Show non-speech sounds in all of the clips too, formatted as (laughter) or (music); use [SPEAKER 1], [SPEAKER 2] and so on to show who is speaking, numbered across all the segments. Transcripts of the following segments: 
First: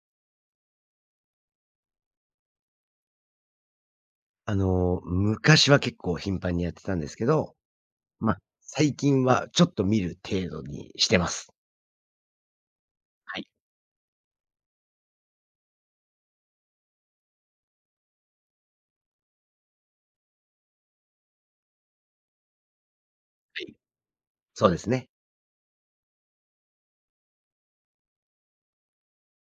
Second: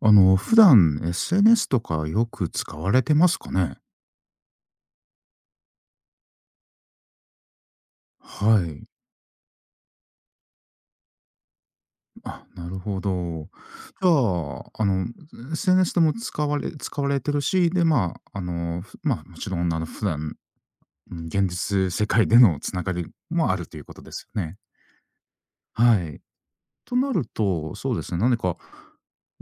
[SPEAKER 1] 普段 SNS とかよく使われてますかね？
[SPEAKER 2] 昔は結構頻繁にやってたんですけど、
[SPEAKER 1] はい。
[SPEAKER 2] 最近はちょっと見る程度にしてます。
[SPEAKER 1] あ、なるほ
[SPEAKER 2] はい。
[SPEAKER 1] ど。じゃあ、SNS でも使われてるし、で、まあ、もちろん普段、うん、現実世界でのつながりもあ
[SPEAKER 2] は
[SPEAKER 1] る
[SPEAKER 2] い。
[SPEAKER 1] ということですよね。
[SPEAKER 2] そうですね。
[SPEAKER 1] はい。となると、そうですね、何か、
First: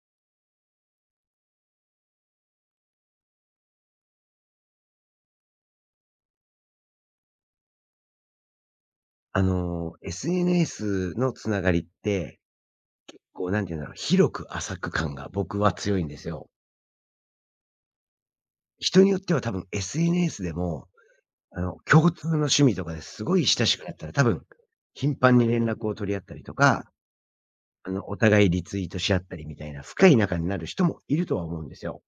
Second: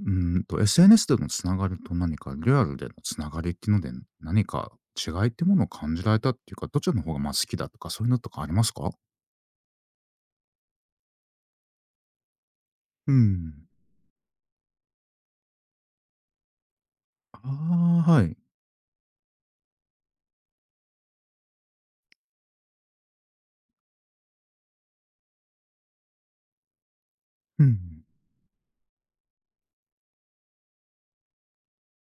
[SPEAKER 1] SNS でのつながりと何かリアルでのつながりっていうので、何か違いってものを感じられたっていうか、どちらの方が、ま、好きだとかそういうのとかありますか？
[SPEAKER 2] SNS のつながりって、
[SPEAKER 1] う
[SPEAKER 2] こう、なん
[SPEAKER 1] ん。
[SPEAKER 2] ていうんだろう、広く浅く感が僕は強いんですよ。
[SPEAKER 1] ああ、はい。
[SPEAKER 2] 人によっては多分 SNS でも、共通の趣味とかですごい親しくなったら多分、頻繁に連絡を取り合ったりとか、
[SPEAKER 1] うん。
[SPEAKER 2] お互いリツイートし合ったりみたいな深い仲になる人もいるとは思うんですよ。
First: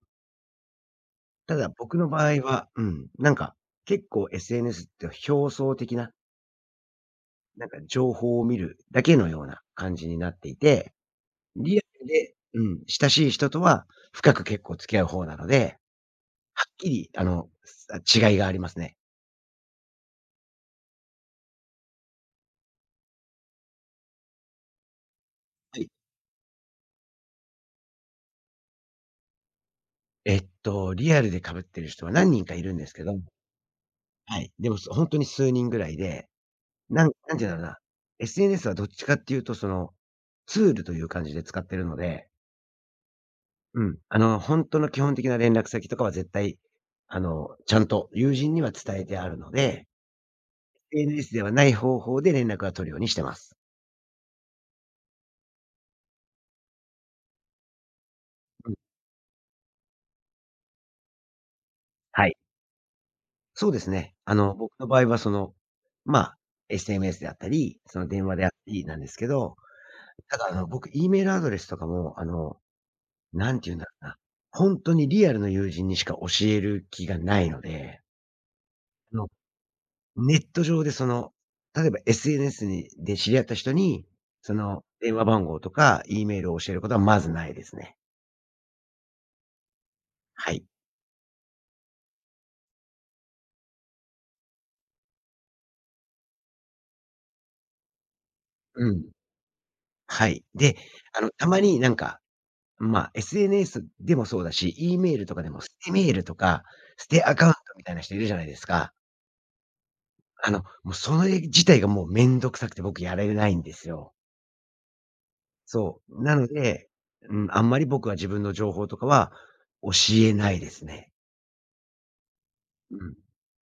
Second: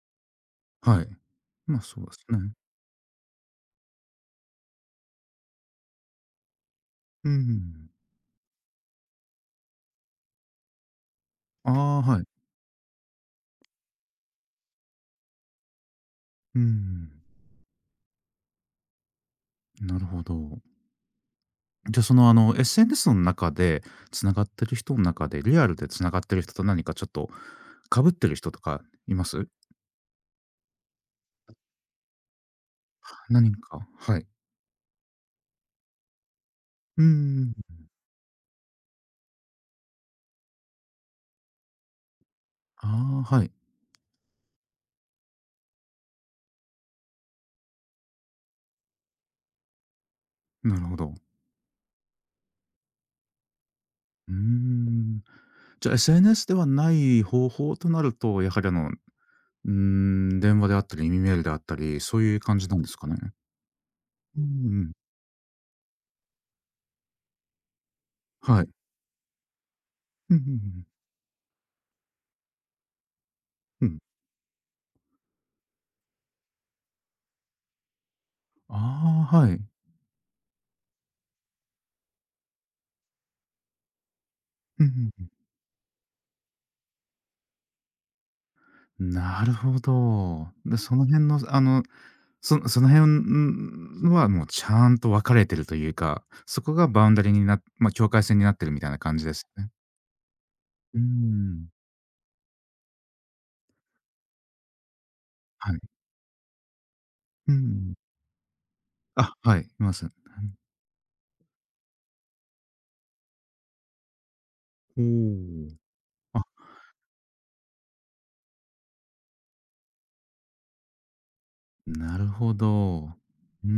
[SPEAKER 1] はい。
[SPEAKER 2] ただ、
[SPEAKER 1] まあ、
[SPEAKER 2] 僕
[SPEAKER 1] そう
[SPEAKER 2] の
[SPEAKER 1] で
[SPEAKER 2] 場
[SPEAKER 1] す
[SPEAKER 2] 合
[SPEAKER 1] ね。
[SPEAKER 2] は、結構 SNS って表層的な、
[SPEAKER 1] うん。
[SPEAKER 2] 情報を見るだけのような感じになっていて、
[SPEAKER 1] あ
[SPEAKER 2] リア
[SPEAKER 1] あ、
[SPEAKER 2] ル
[SPEAKER 1] は
[SPEAKER 2] で、
[SPEAKER 1] い。
[SPEAKER 2] うん、親しい人とは深く結構付き合う方なので、
[SPEAKER 1] う
[SPEAKER 2] はっきり、
[SPEAKER 1] ん。
[SPEAKER 2] 違いがありますね。
[SPEAKER 1] なるほど。じゃあ、SNS の中でつながってる人の中で、リアル
[SPEAKER 2] はい。
[SPEAKER 1] でつながってる人と何かちょっとかぶってる人とかいます？
[SPEAKER 2] リアルで被ってる人は何人かいるんですけど、
[SPEAKER 1] 何か、はい。
[SPEAKER 2] はい。でも、本当に数人ぐらいで、
[SPEAKER 1] う
[SPEAKER 2] なんて言
[SPEAKER 1] ん。
[SPEAKER 2] うんだろうな、SNS はどっちかっていうと、その、ツールという感じで使ってるので、
[SPEAKER 1] ああ、はい。
[SPEAKER 2] うん。本当の基本的な連絡先とかは絶対、ちゃんと友人には伝えてあるので、
[SPEAKER 1] なるほど。
[SPEAKER 2] SNS ではない方法で連絡は取るようにしてます。
[SPEAKER 1] うーん。じゃあ、SNS ではない方法となると、やはり、
[SPEAKER 2] うん。
[SPEAKER 1] 電話であったり、耳メールであったり、そう
[SPEAKER 2] は
[SPEAKER 1] い
[SPEAKER 2] い。
[SPEAKER 1] う感じなんですかね？
[SPEAKER 2] そうですね。
[SPEAKER 1] うんう
[SPEAKER 2] 僕の
[SPEAKER 1] ん。
[SPEAKER 2] 場合はその、まあ、SMS であったり、その電話であった
[SPEAKER 1] はい。
[SPEAKER 2] りなんですけど、
[SPEAKER 1] うん
[SPEAKER 2] た
[SPEAKER 1] うんう
[SPEAKER 2] だ
[SPEAKER 1] んうん。
[SPEAKER 2] 僕 E メールアドレスとかも、なんて言うんだろうな、本当にリアルの友人にしか教える気がないので、あの
[SPEAKER 1] ああ、はい。
[SPEAKER 2] ネット上でその、例えば SNS にで知り合った人に、その
[SPEAKER 1] うん
[SPEAKER 2] 電
[SPEAKER 1] う
[SPEAKER 2] 話
[SPEAKER 1] ん
[SPEAKER 2] 番号とか E メールを教えることはまずないですね。
[SPEAKER 1] うん。なるほど。
[SPEAKER 2] はい。
[SPEAKER 1] で、その辺の、その辺、はもうちゃんと分かれてるというか、そこがバウンダリーに、境界線になってるみたい
[SPEAKER 2] う
[SPEAKER 1] な
[SPEAKER 2] ん。
[SPEAKER 1] 感じですね。
[SPEAKER 2] はい。で、
[SPEAKER 1] うー
[SPEAKER 2] たま
[SPEAKER 1] ん。
[SPEAKER 2] にまあ、SNS でもそうだし、E メールとかでも、ス
[SPEAKER 1] はい。
[SPEAKER 2] テメールとか、ステアカウ
[SPEAKER 1] う
[SPEAKER 2] ントみた
[SPEAKER 1] ん。
[SPEAKER 2] いな人いるじゃないですか。
[SPEAKER 1] あ、はい、います。
[SPEAKER 2] もうそれ自体がもうめんどくさくて僕やれないんですよ。
[SPEAKER 1] うん。
[SPEAKER 2] そう。な
[SPEAKER 1] おお。あ、
[SPEAKER 2] ので、うん、あんまり僕は自分の情報とかは教えないですね。
[SPEAKER 1] なるほ
[SPEAKER 2] う
[SPEAKER 1] ど。
[SPEAKER 2] ん。
[SPEAKER 1] うんう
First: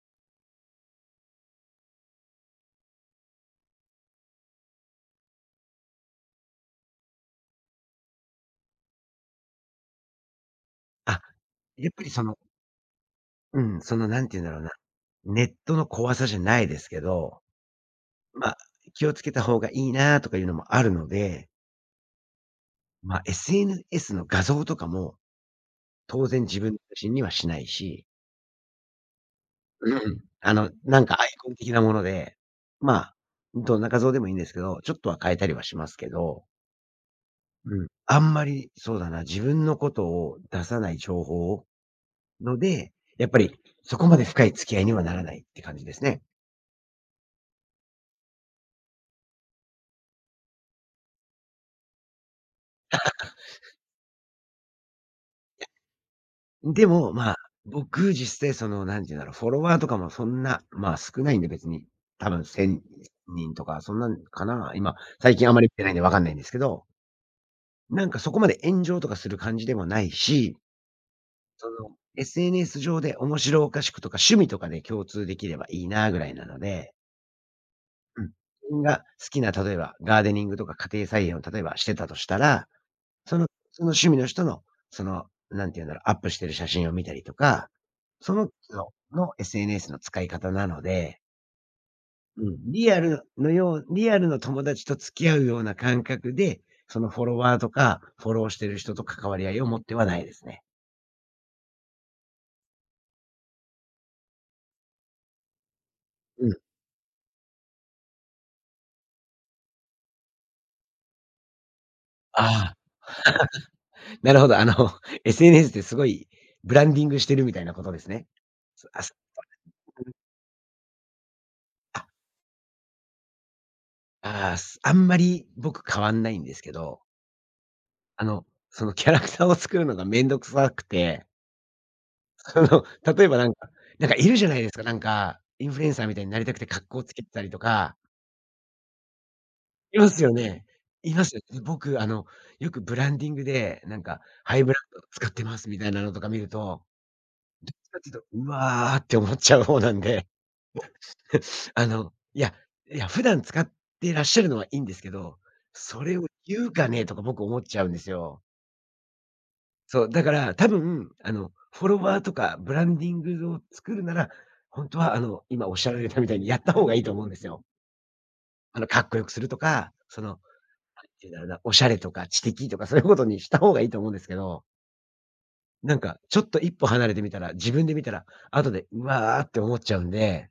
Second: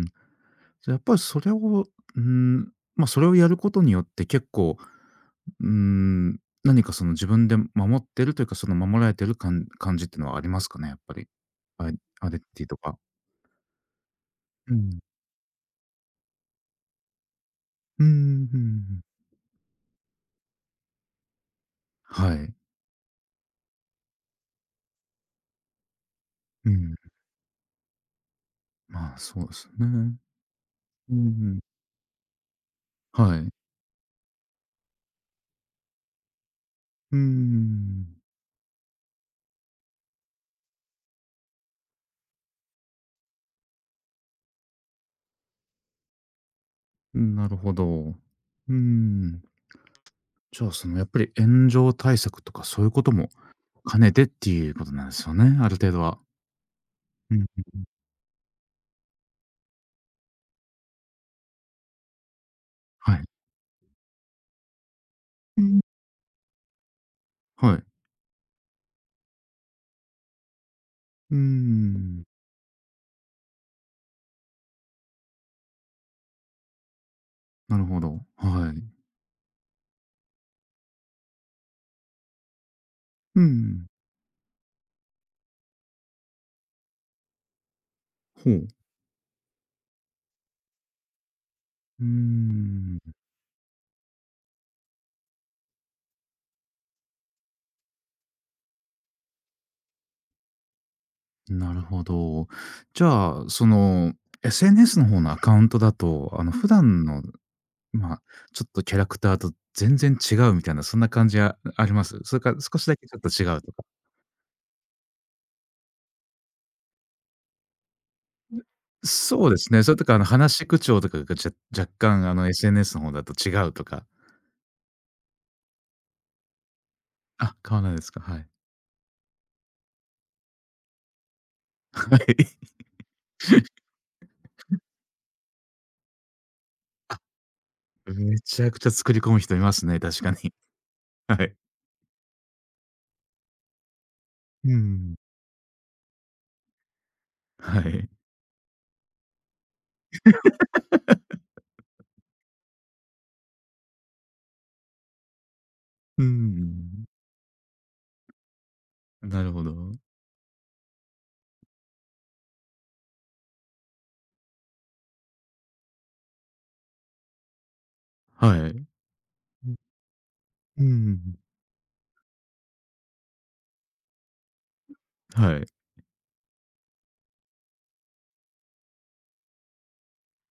[SPEAKER 1] ん。やっぱりそれを、うん、ま、それをやることによって結構、うん、何かその自分で守ってるというか、その守られてる感じっていうのはありますかね？やっぱ
[SPEAKER 2] あ、
[SPEAKER 1] り。
[SPEAKER 2] や
[SPEAKER 1] ア
[SPEAKER 2] っ
[SPEAKER 1] イ
[SPEAKER 2] ぱりそ
[SPEAKER 1] アイデ
[SPEAKER 2] の
[SPEAKER 1] ンティティとか。
[SPEAKER 2] うん、そのなんて言うんだろうな、
[SPEAKER 1] うん。
[SPEAKER 2] ネットの怖さじゃないですけど、
[SPEAKER 1] うん
[SPEAKER 2] ま
[SPEAKER 1] う
[SPEAKER 2] あ、
[SPEAKER 1] ん。
[SPEAKER 2] 気をつけた方がいいなとかいうのもあるので、
[SPEAKER 1] はい。うん。
[SPEAKER 2] まあ、SNS の画像とかも、当然自分自身にはしないし、
[SPEAKER 1] まあ、そうです
[SPEAKER 2] う
[SPEAKER 1] ね。
[SPEAKER 2] ん、なん
[SPEAKER 1] う
[SPEAKER 2] かアイコン
[SPEAKER 1] ん、
[SPEAKER 2] 的なもので、まあ、
[SPEAKER 1] はい。
[SPEAKER 2] どんな画像でもいいんですけど、ちょっとは変えたりはしますけど、
[SPEAKER 1] う
[SPEAKER 2] うん、あ
[SPEAKER 1] ん。
[SPEAKER 2] んまり、そうだな、自分のことを出さない情報ので、やっぱりそこまで深い付き合いにはならないって感じですね。
[SPEAKER 1] なるほど。うん。じゃあ、やっぱり炎上対策とかそういうことも兼ねてっていうことなんですよね、ある程度は。
[SPEAKER 2] でも、ま
[SPEAKER 1] う
[SPEAKER 2] あ、
[SPEAKER 1] んうん。
[SPEAKER 2] 僕実際その、なんて言うんだろう、フォロワーとかもそんな、まあ、少ないんで別に、多分1000
[SPEAKER 1] はい。
[SPEAKER 2] 人とかそんなんかな。今、最近あまり見てないんでわかんないんですけど、
[SPEAKER 1] はい。
[SPEAKER 2] なんかそこまで炎上とかする感じでもないし、
[SPEAKER 1] うー
[SPEAKER 2] その、
[SPEAKER 1] ん、
[SPEAKER 2] SNS 上で面白おかしくとか趣味とかで共通できればいいなぐらいなので、
[SPEAKER 1] なるほど。
[SPEAKER 2] うん。自
[SPEAKER 1] は
[SPEAKER 2] 分が
[SPEAKER 1] い。
[SPEAKER 2] 好きな、例えばガーデニングとか家庭菜園を例えばしてたとしたら、そ
[SPEAKER 1] う
[SPEAKER 2] のそ
[SPEAKER 1] ん、
[SPEAKER 2] の趣味の人の、その、なんて言うんだろう、アップしてる写真を見たりとか、その
[SPEAKER 1] ほう。
[SPEAKER 2] 人の SNS の使い方なので、
[SPEAKER 1] うー
[SPEAKER 2] うん、
[SPEAKER 1] ん、
[SPEAKER 2] リアルの友達と付き合うような感覚で、そのフォロワーとか、フォローしてる人と関わり合いを持ってはないですね。
[SPEAKER 1] なるほど。じゃあ、SNS の方のアカウントだと、
[SPEAKER 2] うん。
[SPEAKER 1] 普段の、まあ、ちょっとキャラクターと全然違うみたいな、そんな感じあります？それか
[SPEAKER 2] ああ、
[SPEAKER 1] 少しだけちょっと違うとか。
[SPEAKER 2] なるほど。(laughs) SNS ってすごいブランディングしてるみたいなことですね。そあ、す
[SPEAKER 1] そうですね、それとか、話し口調とかが、若
[SPEAKER 2] あ、
[SPEAKER 1] 干、SNS の方だと違うとか。
[SPEAKER 2] あんまり僕変わんないんですけど、
[SPEAKER 1] あ、変わらないですか。はい。
[SPEAKER 2] そのキャラクターを作るのがめんどくさくて
[SPEAKER 1] はい。
[SPEAKER 2] その、例えばなんか、
[SPEAKER 1] (laughs)
[SPEAKER 2] なんかいるじゃないですか、なんか、インフルエンサーみたいになりたくて格好つけてたりとか、
[SPEAKER 1] めちゃくちゃ作り込む人います
[SPEAKER 2] い
[SPEAKER 1] ね、
[SPEAKER 2] ま
[SPEAKER 1] 確
[SPEAKER 2] す
[SPEAKER 1] か
[SPEAKER 2] よ
[SPEAKER 1] に。
[SPEAKER 2] ね。います。ね
[SPEAKER 1] はい。
[SPEAKER 2] 僕よくブランディングで、なんかハイブ
[SPEAKER 1] う
[SPEAKER 2] ランド
[SPEAKER 1] ん。
[SPEAKER 2] 使ってますみたいなのとか見ると、
[SPEAKER 1] は
[SPEAKER 2] 使っ
[SPEAKER 1] い。
[SPEAKER 2] てると、うわーって思っちゃう方なんで、(laughs) あの、いや、いや、普段使ってらっしゃるのはいいんですけど、それ
[SPEAKER 1] う
[SPEAKER 2] を言うかね
[SPEAKER 1] ん。
[SPEAKER 2] とか僕思っちゃうんですよ。
[SPEAKER 1] なるほど。
[SPEAKER 2] そう、だから多分、フォロワーとかブランディングを作るなら、本当は今おっしゃられたみたいにやった方がいいと思うんですよ。
[SPEAKER 1] はい。
[SPEAKER 2] かっこよくするとか、その、
[SPEAKER 1] う
[SPEAKER 2] ていうん
[SPEAKER 1] ん。
[SPEAKER 2] だろうな、おしゃれとか知的とかそういうことにした方がいいと思うんですけど、
[SPEAKER 1] はい。
[SPEAKER 2] なんかちょっと一歩離れてみたら、自分で見たら、後で、うわーって思っちゃうんで、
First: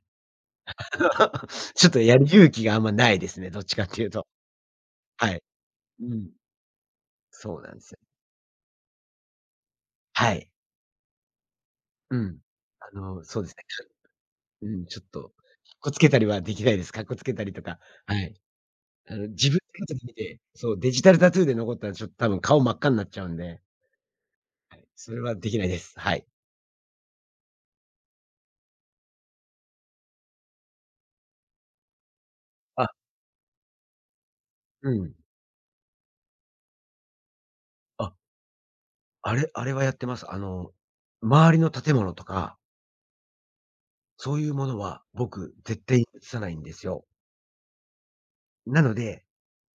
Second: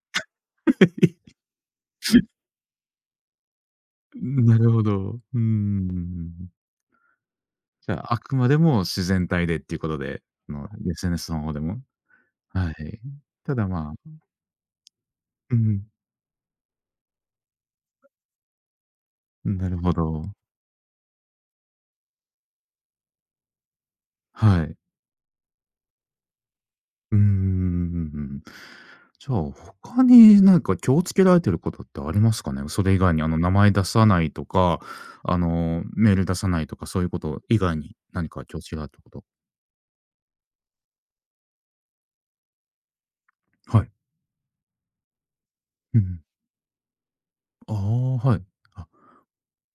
[SPEAKER 1] (laughs)
[SPEAKER 2] (laughs) ちょっとやる勇気があんまないですね、どっちかっていうと。
[SPEAKER 1] なるほど。
[SPEAKER 2] は
[SPEAKER 1] う
[SPEAKER 2] い。うん。
[SPEAKER 1] ん。
[SPEAKER 2] そうなんです
[SPEAKER 1] じゃ
[SPEAKER 2] よ。
[SPEAKER 1] あ、あくまでも自然体でっていうことで、
[SPEAKER 2] はい。
[SPEAKER 1] SNS の方でも。
[SPEAKER 2] うん。
[SPEAKER 1] はい。
[SPEAKER 2] そうで
[SPEAKER 1] た
[SPEAKER 2] す
[SPEAKER 1] だ、まあ、
[SPEAKER 2] ね。うん、ちょっと、かっ
[SPEAKER 1] うん、
[SPEAKER 2] こつけたりはできないです。かっこつけたりとか、はい。自分
[SPEAKER 1] なるほ
[SPEAKER 2] で後で見
[SPEAKER 1] ど。
[SPEAKER 2] て、そう、デジタルタトゥーで残ったらちょっと多分顔真っ赤になっちゃうんで、
[SPEAKER 1] はい。
[SPEAKER 2] それはできないです。はい。
[SPEAKER 1] うん。じゃあ、他になんか気をつけられてることってありますかね？そ
[SPEAKER 2] あ、
[SPEAKER 1] れ以外に、名前出さないとか、
[SPEAKER 2] うん。
[SPEAKER 1] メール出さないとか、そういうこと以外に
[SPEAKER 2] あ、
[SPEAKER 1] 何か気をつけられてること。
[SPEAKER 2] あれはやってます。周りの建物とか、
[SPEAKER 1] はい。
[SPEAKER 2] そういうものは僕絶対
[SPEAKER 1] う
[SPEAKER 2] に映
[SPEAKER 1] ん。
[SPEAKER 2] さないんですよ。
[SPEAKER 1] ああ、はい。
[SPEAKER 2] な
[SPEAKER 1] あ、
[SPEAKER 2] ので、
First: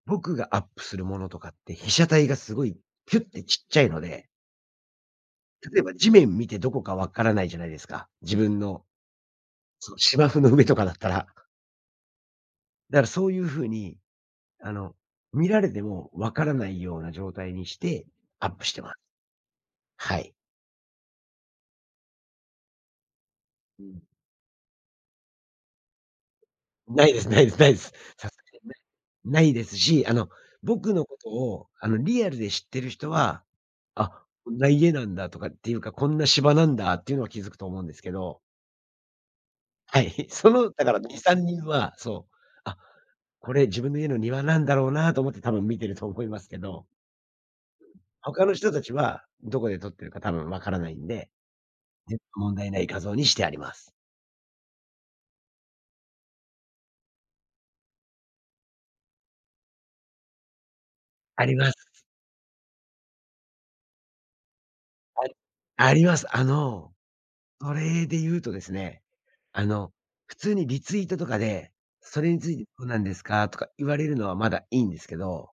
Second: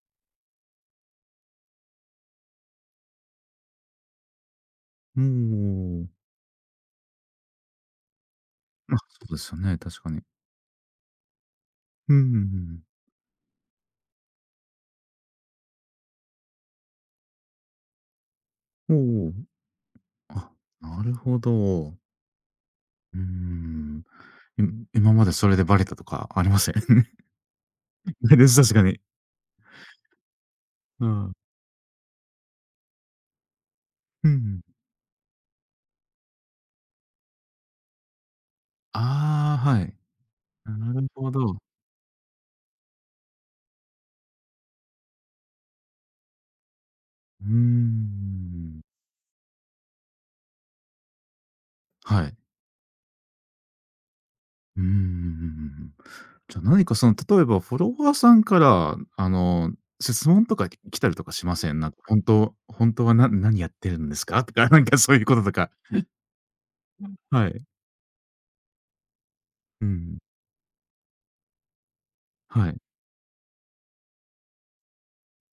[SPEAKER 2] 僕がアップするものとかって被写体がすごいピュってちっちゃいので、
[SPEAKER 1] お
[SPEAKER 2] 例えば
[SPEAKER 1] お。
[SPEAKER 2] 地面見てどこかわからないじゃないですか。自分の、
[SPEAKER 1] まあ、そうですよね、
[SPEAKER 2] その
[SPEAKER 1] 確かに。
[SPEAKER 2] 芝生の上とかだったら。
[SPEAKER 1] うんうん
[SPEAKER 2] だからそういうふうに、あの、見られてもわからないような状態にして、アップしてま
[SPEAKER 1] うん。
[SPEAKER 2] す。
[SPEAKER 1] おお。
[SPEAKER 2] はい。
[SPEAKER 1] あ、なるほど。うー
[SPEAKER 2] うん。
[SPEAKER 1] ん。い今までそれでバレたとかありません？(laughs)
[SPEAKER 2] ないです。さ
[SPEAKER 1] な
[SPEAKER 2] す
[SPEAKER 1] いで
[SPEAKER 2] が
[SPEAKER 1] す、
[SPEAKER 2] にな
[SPEAKER 1] 確
[SPEAKER 2] い。
[SPEAKER 1] かに。
[SPEAKER 2] ないですし、僕の
[SPEAKER 1] う
[SPEAKER 2] こと
[SPEAKER 1] ん。
[SPEAKER 2] を、リアルで知ってる人は、あ、
[SPEAKER 1] うんう
[SPEAKER 2] こん
[SPEAKER 1] ん。
[SPEAKER 2] な家なんだとかっていうか、こんな芝なんだっていうのは気づくと思うんですけど、
[SPEAKER 1] ああ、はい。
[SPEAKER 2] はい。(laughs) その、だか
[SPEAKER 1] な
[SPEAKER 2] ら
[SPEAKER 1] る
[SPEAKER 2] 2、
[SPEAKER 1] ほ
[SPEAKER 2] 3
[SPEAKER 1] ど。
[SPEAKER 2] 人は、そう、あ、これ自分の家の庭なんだろうなと思って多分見てると思いますけど、
[SPEAKER 1] うー
[SPEAKER 2] 他の人た
[SPEAKER 1] ん。
[SPEAKER 2] ちはどこで撮ってるか多分わからないんでね、
[SPEAKER 1] はい。
[SPEAKER 2] 問題ない画像にしてあります。
[SPEAKER 1] ううんうんうんうん。じゃ、あ、何か例えばフォロワーさんから、質問とか来たりとか
[SPEAKER 2] あ
[SPEAKER 1] し
[SPEAKER 2] り
[SPEAKER 1] ま
[SPEAKER 2] ま
[SPEAKER 1] せ
[SPEAKER 2] す。
[SPEAKER 1] ん？なんか「本当は何やってるんですか？(laughs)」とか、なんかそうい
[SPEAKER 2] あ
[SPEAKER 1] う
[SPEAKER 2] り
[SPEAKER 1] こととか。
[SPEAKER 2] あります。
[SPEAKER 1] はい。
[SPEAKER 2] それで言うとですね、あ
[SPEAKER 1] う
[SPEAKER 2] の、
[SPEAKER 1] ん。
[SPEAKER 2] 普通にリツイートとかで、それについて
[SPEAKER 1] はい。
[SPEAKER 2] どうなんですかとか言われるのはまだいいんですけど、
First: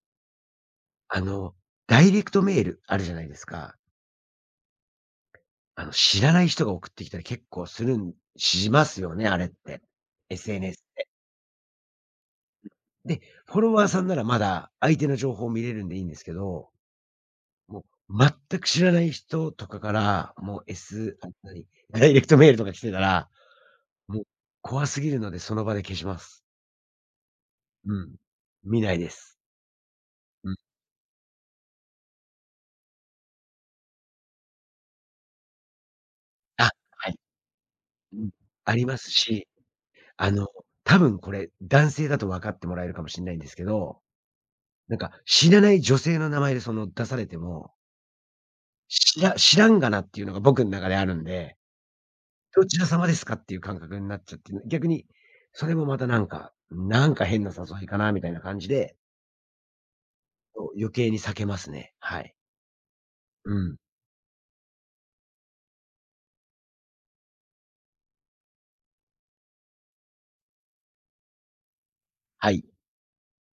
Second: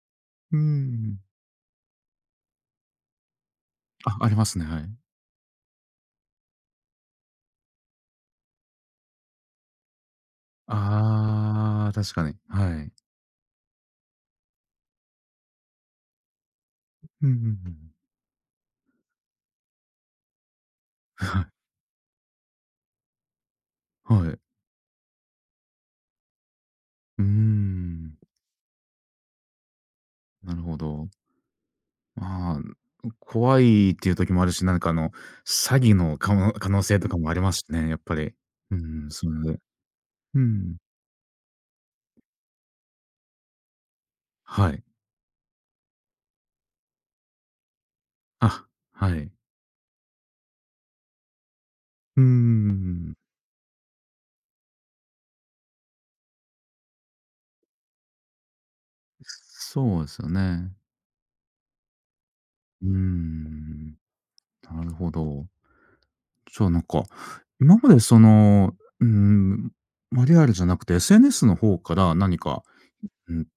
[SPEAKER 1] うん。
[SPEAKER 2] あの、ダイレクトメールあるじゃないですか。
[SPEAKER 1] あ、ありますね、はい。
[SPEAKER 2] 知らない人が送ってきたり結構するしますよね、あれって。SNS
[SPEAKER 1] ああ、確かに。はい。
[SPEAKER 2] で、フォロワーさんならまだ相手の情報を見れるんでいいんですけど、
[SPEAKER 1] うんうんう
[SPEAKER 2] も
[SPEAKER 1] ん。
[SPEAKER 2] う、全く知らない人とかから、もう、
[SPEAKER 1] (laughs)
[SPEAKER 2] S あ、
[SPEAKER 1] はい。
[SPEAKER 2] 何、ダイレクトメールとか来てたら、もう、
[SPEAKER 1] はい。
[SPEAKER 2] 怖すぎるのでその場で消します。
[SPEAKER 1] うー
[SPEAKER 2] うん。
[SPEAKER 1] ん、
[SPEAKER 2] 見ないです。う
[SPEAKER 1] な
[SPEAKER 2] ん。
[SPEAKER 1] るほど。まあ、怖いっていう時もあるし、なんか詐欺の可
[SPEAKER 2] あ、
[SPEAKER 1] 能性
[SPEAKER 2] は
[SPEAKER 1] と
[SPEAKER 2] い。
[SPEAKER 1] かもありますしね、やっぱ
[SPEAKER 2] うん。
[SPEAKER 1] り。
[SPEAKER 2] あ
[SPEAKER 1] う
[SPEAKER 2] りま
[SPEAKER 1] ん、
[SPEAKER 2] す
[SPEAKER 1] そ
[SPEAKER 2] し、
[SPEAKER 1] れで、
[SPEAKER 2] あ
[SPEAKER 1] う
[SPEAKER 2] の、
[SPEAKER 1] ん。
[SPEAKER 2] 多分これ、男性だと分かってもらえるかもしんないんですけど、
[SPEAKER 1] はい。
[SPEAKER 2] なんか、知らない女性の名前でその出されても、
[SPEAKER 1] あ、は
[SPEAKER 2] 知ら
[SPEAKER 1] い。
[SPEAKER 2] 知らんがなっていうのが僕ん中であるんで、
[SPEAKER 1] うー
[SPEAKER 2] どちら様で
[SPEAKER 1] ん。
[SPEAKER 2] すかっていう感覚になっちゃって、逆に、それもまたなんか、なんか変な誘いかなみたいな感じで
[SPEAKER 1] そうですよ
[SPEAKER 2] そ
[SPEAKER 1] ね。
[SPEAKER 2] う、余計に避けますね。はい。
[SPEAKER 1] うー
[SPEAKER 2] うん。
[SPEAKER 1] ん、なるほど。じゃあなんか、今までうーん、ま、リアルじゃなくて SNS の方から何
[SPEAKER 2] は
[SPEAKER 1] か、
[SPEAKER 2] い。
[SPEAKER 1] うん、う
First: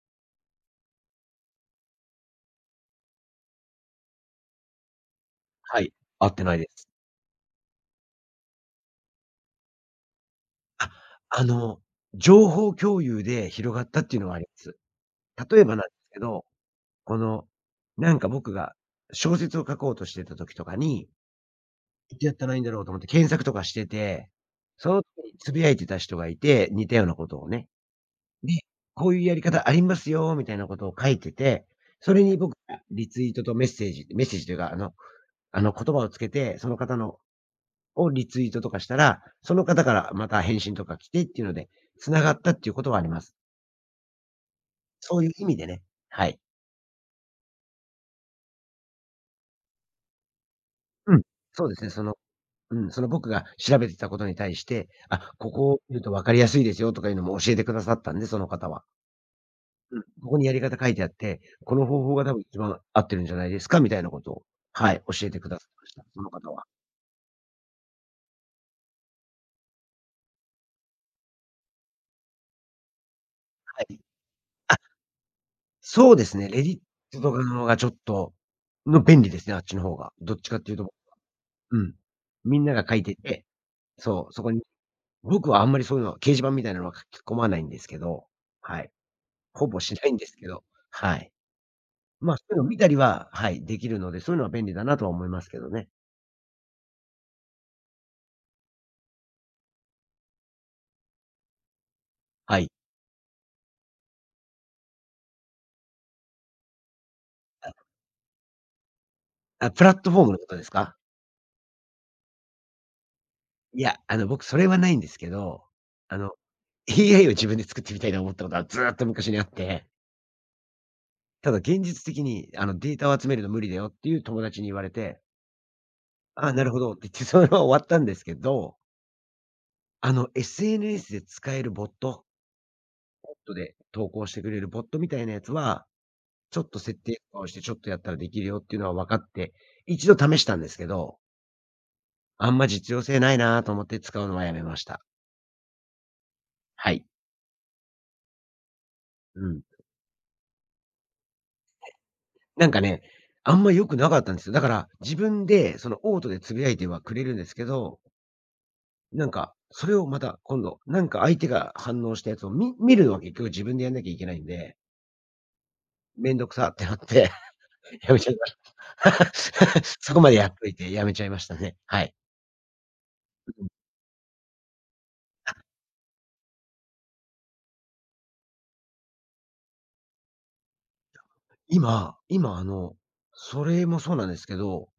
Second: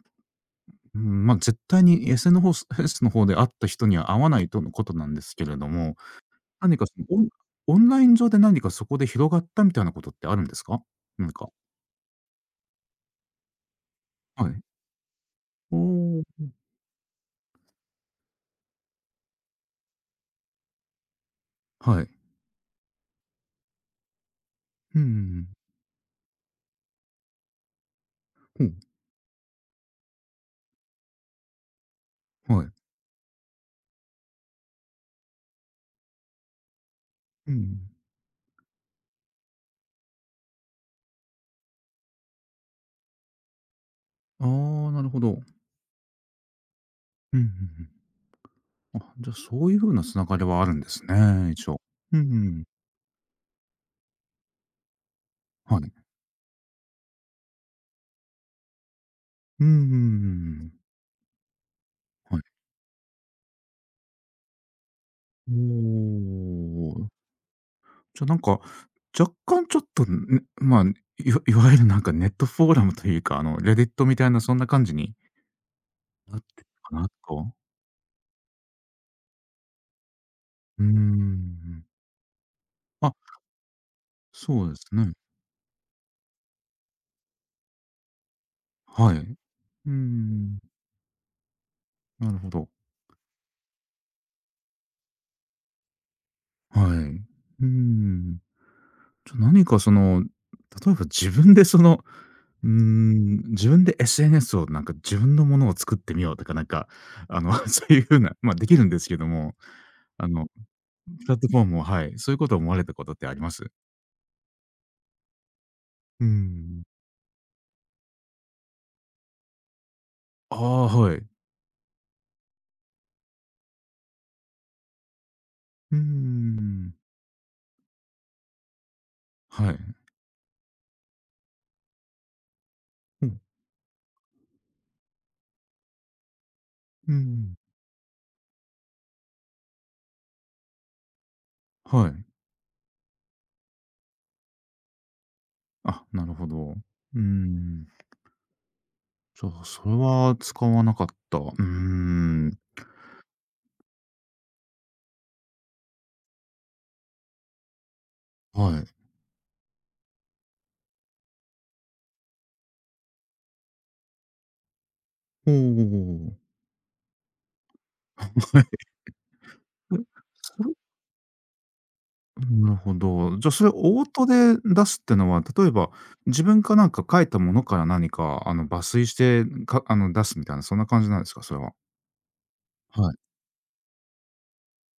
[SPEAKER 1] ーん、ま、絶対に SN ホス S の方で会った人には会わないとのことなんですけれど
[SPEAKER 2] はい。
[SPEAKER 1] も、
[SPEAKER 2] 会ってないで
[SPEAKER 1] 何か
[SPEAKER 2] す。
[SPEAKER 1] オンライン上で何かそこで広がったみたいなことってあるんですか？
[SPEAKER 2] あ、
[SPEAKER 1] なん
[SPEAKER 2] あ
[SPEAKER 1] か、
[SPEAKER 2] の、情報共有で広がったっていうのはあり
[SPEAKER 1] は
[SPEAKER 2] ま
[SPEAKER 1] い。
[SPEAKER 2] す。例えば
[SPEAKER 1] お
[SPEAKER 2] なんですけ
[SPEAKER 1] お。
[SPEAKER 2] ど、この、なんか僕が小説を書こうとしてた時とかに、
[SPEAKER 1] はい。
[SPEAKER 2] どうやったらいいんだろうと思って検索とかしてて、そ
[SPEAKER 1] うん
[SPEAKER 2] の時
[SPEAKER 1] う
[SPEAKER 2] に
[SPEAKER 1] ん
[SPEAKER 2] つぶやいてた人がいて、似たようなことをね。で、
[SPEAKER 1] うん。
[SPEAKER 2] こういうやり方ありますよみたいなことを書いてて、それに僕
[SPEAKER 1] ほう、はい。
[SPEAKER 2] がリツイートとメッセージ、メッセージというか、あの言葉をつけて、その方の
[SPEAKER 1] うんうん。
[SPEAKER 2] をリツイートとかしたら、その方からまた返信とか来てっていうので、繋がったっていうことはあります。
[SPEAKER 1] ああ、なる
[SPEAKER 2] そ
[SPEAKER 1] ほ
[SPEAKER 2] ういう
[SPEAKER 1] ど。
[SPEAKER 2] 意味でね、はい。
[SPEAKER 1] うんうんうん。あ、じゃ、あ、そういう風な繋がりはあるんです
[SPEAKER 2] うん、
[SPEAKER 1] ね、
[SPEAKER 2] そう
[SPEAKER 1] 一
[SPEAKER 2] で
[SPEAKER 1] 応。
[SPEAKER 2] すね、その、
[SPEAKER 1] うんうん。
[SPEAKER 2] うん、その僕が調べてたことに対して、あ、ここ
[SPEAKER 1] は
[SPEAKER 2] を
[SPEAKER 1] い。
[SPEAKER 2] 見ると分かりやすいですよとかいうのも教えてくださったんで、その方は。
[SPEAKER 1] うんうんうんう
[SPEAKER 2] うん、ここにやり
[SPEAKER 1] ん。
[SPEAKER 2] 方書いてあって、この方法が多
[SPEAKER 1] は
[SPEAKER 2] 分
[SPEAKER 1] い。
[SPEAKER 2] 一番合ってるんじゃないですかみたいなことを、はい、教えてく
[SPEAKER 1] お
[SPEAKER 2] ださいました、その方は。
[SPEAKER 1] お。じゃ、あ、なんか、若干ちょっと、ね、まあ、いわゆるなんかネットフォーラムというか、レ
[SPEAKER 2] は
[SPEAKER 1] ディッ
[SPEAKER 2] い。
[SPEAKER 1] トみたいなそんな感じに
[SPEAKER 2] そうです
[SPEAKER 1] なっ
[SPEAKER 2] ね、
[SPEAKER 1] て
[SPEAKER 2] レ
[SPEAKER 1] る
[SPEAKER 2] ディッ
[SPEAKER 1] かな
[SPEAKER 2] トとか
[SPEAKER 1] と。
[SPEAKER 2] の方がちょっと、の便利ですね、あっちの方が。どっちかっていう
[SPEAKER 1] うー
[SPEAKER 2] と、う
[SPEAKER 1] ん。
[SPEAKER 2] ん。みんなが書い
[SPEAKER 1] あ、
[SPEAKER 2] ててそう、そこに、
[SPEAKER 1] そうですね。
[SPEAKER 2] 僕はあんまりそういうの掲示板みたいなのは書き込まないんですけど、はい。
[SPEAKER 1] はい。
[SPEAKER 2] ほぼ
[SPEAKER 1] う
[SPEAKER 2] しないんですけ
[SPEAKER 1] んん、
[SPEAKER 2] ど、はい。
[SPEAKER 1] な
[SPEAKER 2] まあ、
[SPEAKER 1] る
[SPEAKER 2] そ
[SPEAKER 1] ほ
[SPEAKER 2] ういうのを
[SPEAKER 1] ど。
[SPEAKER 2] 見たりは、はい、できるので、そういうのは便利だなとは思いますけどね。
[SPEAKER 1] はい。ううん、何か例えば自分で
[SPEAKER 2] はい。
[SPEAKER 1] 自分で SNS をなんか自分のものを作ってみようとか、なんか、(laughs)
[SPEAKER 2] あ、
[SPEAKER 1] そういう風な、ま、できるんですけども、
[SPEAKER 2] あ、プラットフォー
[SPEAKER 1] あ
[SPEAKER 2] ムのこ
[SPEAKER 1] の、
[SPEAKER 2] とですか？
[SPEAKER 1] プラットフォームを、はい、そういうことを思われたことってあります？
[SPEAKER 2] いや、僕それはないんですけど、あ
[SPEAKER 1] う
[SPEAKER 2] の、
[SPEAKER 1] ん。
[SPEAKER 2] AI を自分で作ってみたいと思ったことはずーっと昔にあって、
[SPEAKER 1] ああ、はい。
[SPEAKER 2] ただ現実的に、データを集めるの無理だよっていう友達に言われて、
[SPEAKER 1] うー
[SPEAKER 2] ああ、なるほど
[SPEAKER 1] ん。
[SPEAKER 2] って言ってそれは終わったんですけど、
[SPEAKER 1] はい。
[SPEAKER 2] SNS で使えるボット
[SPEAKER 1] うん。
[SPEAKER 2] トで投稿してくれるボットみたいなやつは、ちょっと設
[SPEAKER 1] うんう
[SPEAKER 2] 定とかをし
[SPEAKER 1] ん。
[SPEAKER 2] てちょっとやったらできるよっていうのは分かって、一度試したんですけど、
[SPEAKER 1] はい。
[SPEAKER 2] あんま実用性ないなと思って使うのはやめました。
[SPEAKER 1] あ、なるほど。う
[SPEAKER 2] はい。
[SPEAKER 1] ーん。
[SPEAKER 2] う
[SPEAKER 1] じゃ
[SPEAKER 2] ん。
[SPEAKER 1] あ、それは使わなかった。うーん。
[SPEAKER 2] なんかね、あんま良くなかったんですよ。だから自分でそのオートでつぶやいてはくれるんですけど、
[SPEAKER 1] はい。
[SPEAKER 2] なんか、それをまた今度、なんか相手が反応したやつを見るのは結局自分でやんなきゃいけないんで、
[SPEAKER 1] お
[SPEAKER 2] め
[SPEAKER 1] お。
[SPEAKER 2] ん
[SPEAKER 1] (laughs)
[SPEAKER 2] どくさってなって (laughs) やめちゃいまし
[SPEAKER 1] はい。
[SPEAKER 2] た。(laughs) そこまでやっとい
[SPEAKER 1] そ
[SPEAKER 2] てやめちゃいましたね。はい。
[SPEAKER 1] なるほど。じゃあ、それオートで出すってのは、例えば、自分かなんか書いたものから何か、抜粋して、かあの、出すみたいな、そんな感じなんですか？それは。
[SPEAKER 2] 今今、
[SPEAKER 1] はい。
[SPEAKER 2] それもそうなんですけど、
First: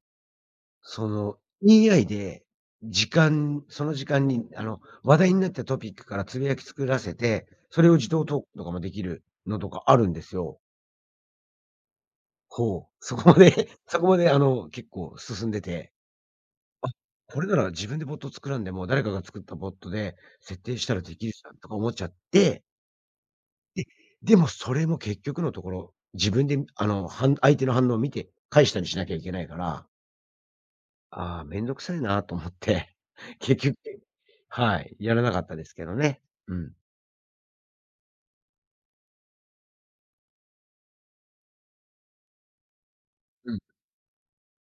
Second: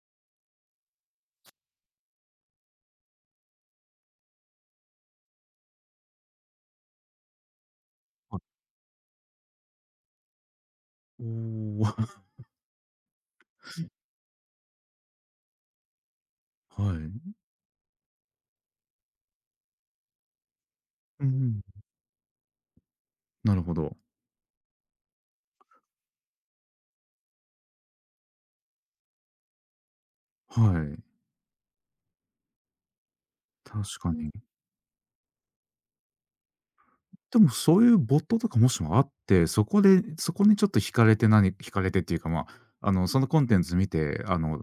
[SPEAKER 2] その、AI で、その時間に、話題になったトピックからつぶやき作らせて、それを自動
[SPEAKER 1] あ、
[SPEAKER 2] 投稿とかもできるのとかあるんですよ。
[SPEAKER 1] おお、
[SPEAKER 2] ほう、そこまで (laughs) そこまで、結構進んでて、
[SPEAKER 1] (laughs)
[SPEAKER 2] あ、
[SPEAKER 1] はい。
[SPEAKER 2] これなら自分でボット作らんでも、誰かが作ったボットで設定したらで
[SPEAKER 1] う
[SPEAKER 2] きるじゃん
[SPEAKER 1] ん、
[SPEAKER 2] とか思っちゃって、
[SPEAKER 1] なるほ
[SPEAKER 2] で、
[SPEAKER 1] ど。
[SPEAKER 2] でもそれも結局のところ、自分で、相手の反応を見て返したりしなきゃいけないから
[SPEAKER 1] はい、
[SPEAKER 2] ああ、めんどくさいなと思って、(laughs) 結局
[SPEAKER 1] 確かに。
[SPEAKER 2] はい、やらなかったですけどね。うん。
[SPEAKER 1] でもそういうボットとかもしもあって、そこにちょっと惹かれて惹かれてっていうか、まあ、そのコン
[SPEAKER 2] う
[SPEAKER 1] テ
[SPEAKER 2] ん。
[SPEAKER 1] ンツ見て、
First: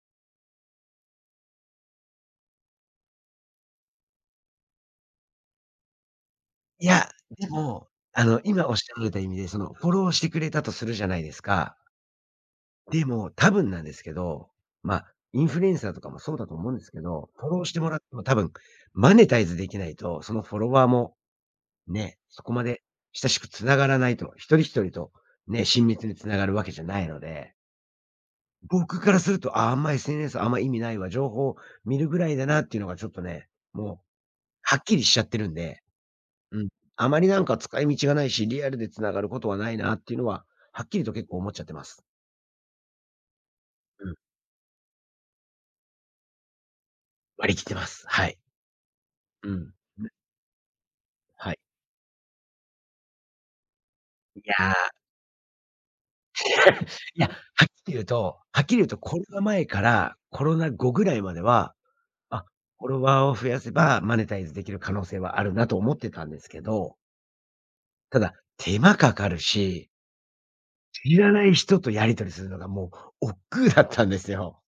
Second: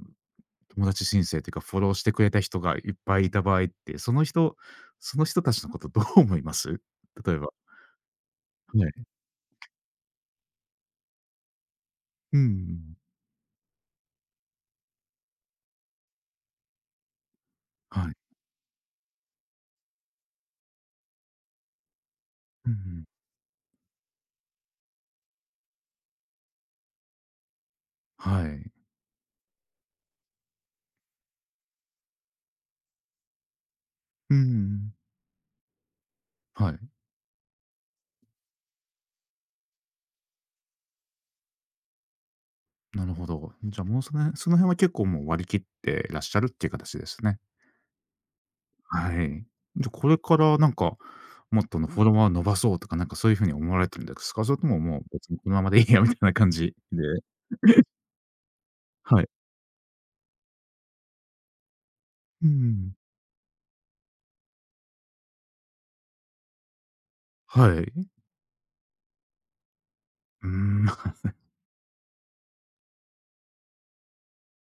[SPEAKER 1] 友達申請っていうか、フォローしてくれた人がいっぱいいた場合って、その人たちのことどう思います？
[SPEAKER 2] いや、
[SPEAKER 1] (laughs) 例え
[SPEAKER 2] で
[SPEAKER 1] ば。
[SPEAKER 2] も、あの、今おっし
[SPEAKER 1] は
[SPEAKER 2] ゃら
[SPEAKER 1] い。
[SPEAKER 2] れた意味で、その、フォローしてくれたとするじゃないですか。
[SPEAKER 1] うん。
[SPEAKER 2] でも、多分なんですけど、まあ、インフルエンサーとかもそうだと思うんですけど、フォローしてもらっ
[SPEAKER 1] は
[SPEAKER 2] て
[SPEAKER 1] い。
[SPEAKER 2] も多分マネタイズできないと、そのフォロワーもね、そこま
[SPEAKER 1] う
[SPEAKER 2] で
[SPEAKER 1] ん、
[SPEAKER 2] 親しくつながらないと、一人一人とね、親密に繋がるわけじゃないので
[SPEAKER 1] はい。
[SPEAKER 2] 僕からすると、あ、あんま SNS あんま意味ないわ、情報見るぐらいだなっていうのがちょっとね、もう
[SPEAKER 1] う
[SPEAKER 2] はっ
[SPEAKER 1] ん。
[SPEAKER 2] きりしちゃってるんで、うん。
[SPEAKER 1] はい。
[SPEAKER 2] あまりなんか使い道がないし、リアルで繋がることはないなっていうのは、はっきりと結構思っちゃってます。
[SPEAKER 1] なるほど。じゃあ、もう
[SPEAKER 2] うん。
[SPEAKER 1] その辺は結構もう割り切ってらっしゃるっていう形ですね。
[SPEAKER 2] 割り切ってます。はい。
[SPEAKER 1] はい。
[SPEAKER 2] うん。
[SPEAKER 1] じゃ、これからなんか、
[SPEAKER 2] はい。
[SPEAKER 1] もっとのフォロワー伸ばそうとか、なんかそういう風に思われてるんです
[SPEAKER 2] い
[SPEAKER 1] か？それとも
[SPEAKER 2] や、
[SPEAKER 1] もう別にこのままでいいやみたいな感じで、
[SPEAKER 2] いや、ははっきり言うとコ
[SPEAKER 1] は
[SPEAKER 2] ロ
[SPEAKER 1] い。
[SPEAKER 2] ナ前からコロナ後ぐらいまでは、あ、
[SPEAKER 1] う
[SPEAKER 2] フォ
[SPEAKER 1] ん。
[SPEAKER 2] ロワーを増やせばマネタイズできる可能性はあるなと思ってたんですけど、
[SPEAKER 1] はい。
[SPEAKER 2] ただ手間かかるし
[SPEAKER 1] うーん、
[SPEAKER 2] 知らな
[SPEAKER 1] (laughs)
[SPEAKER 2] い人とやり取りするのがもう億劫だったんですよ。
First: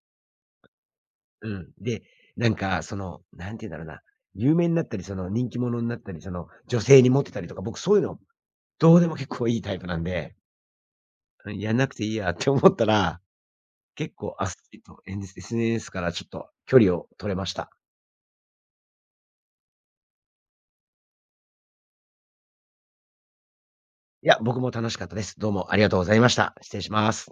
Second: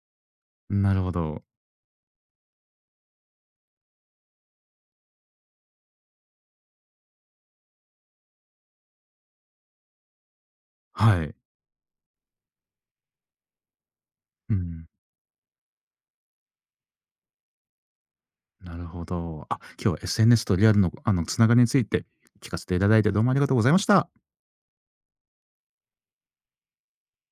[SPEAKER 1] なるほど。
[SPEAKER 2] うん。で、なんかその、なんて言うんだろうな、有名になったり、その人気者になったり、その女性にモテたりとか、僕そういうのどうでも結構いいタイプなんで、
[SPEAKER 1] はい。
[SPEAKER 2] うん、やんなくていいやって思ったら、結構あっ
[SPEAKER 1] う
[SPEAKER 2] さり
[SPEAKER 1] ん。
[SPEAKER 2] と、SNS からちょっと距離を取れました。
[SPEAKER 1] なるほど。あ、今日は SNS とリアルの、つながりについて聞かせていただいてどうもありがとうございました。
[SPEAKER 2] いや、僕も楽しかったです。どうもありがとうございました。失礼します。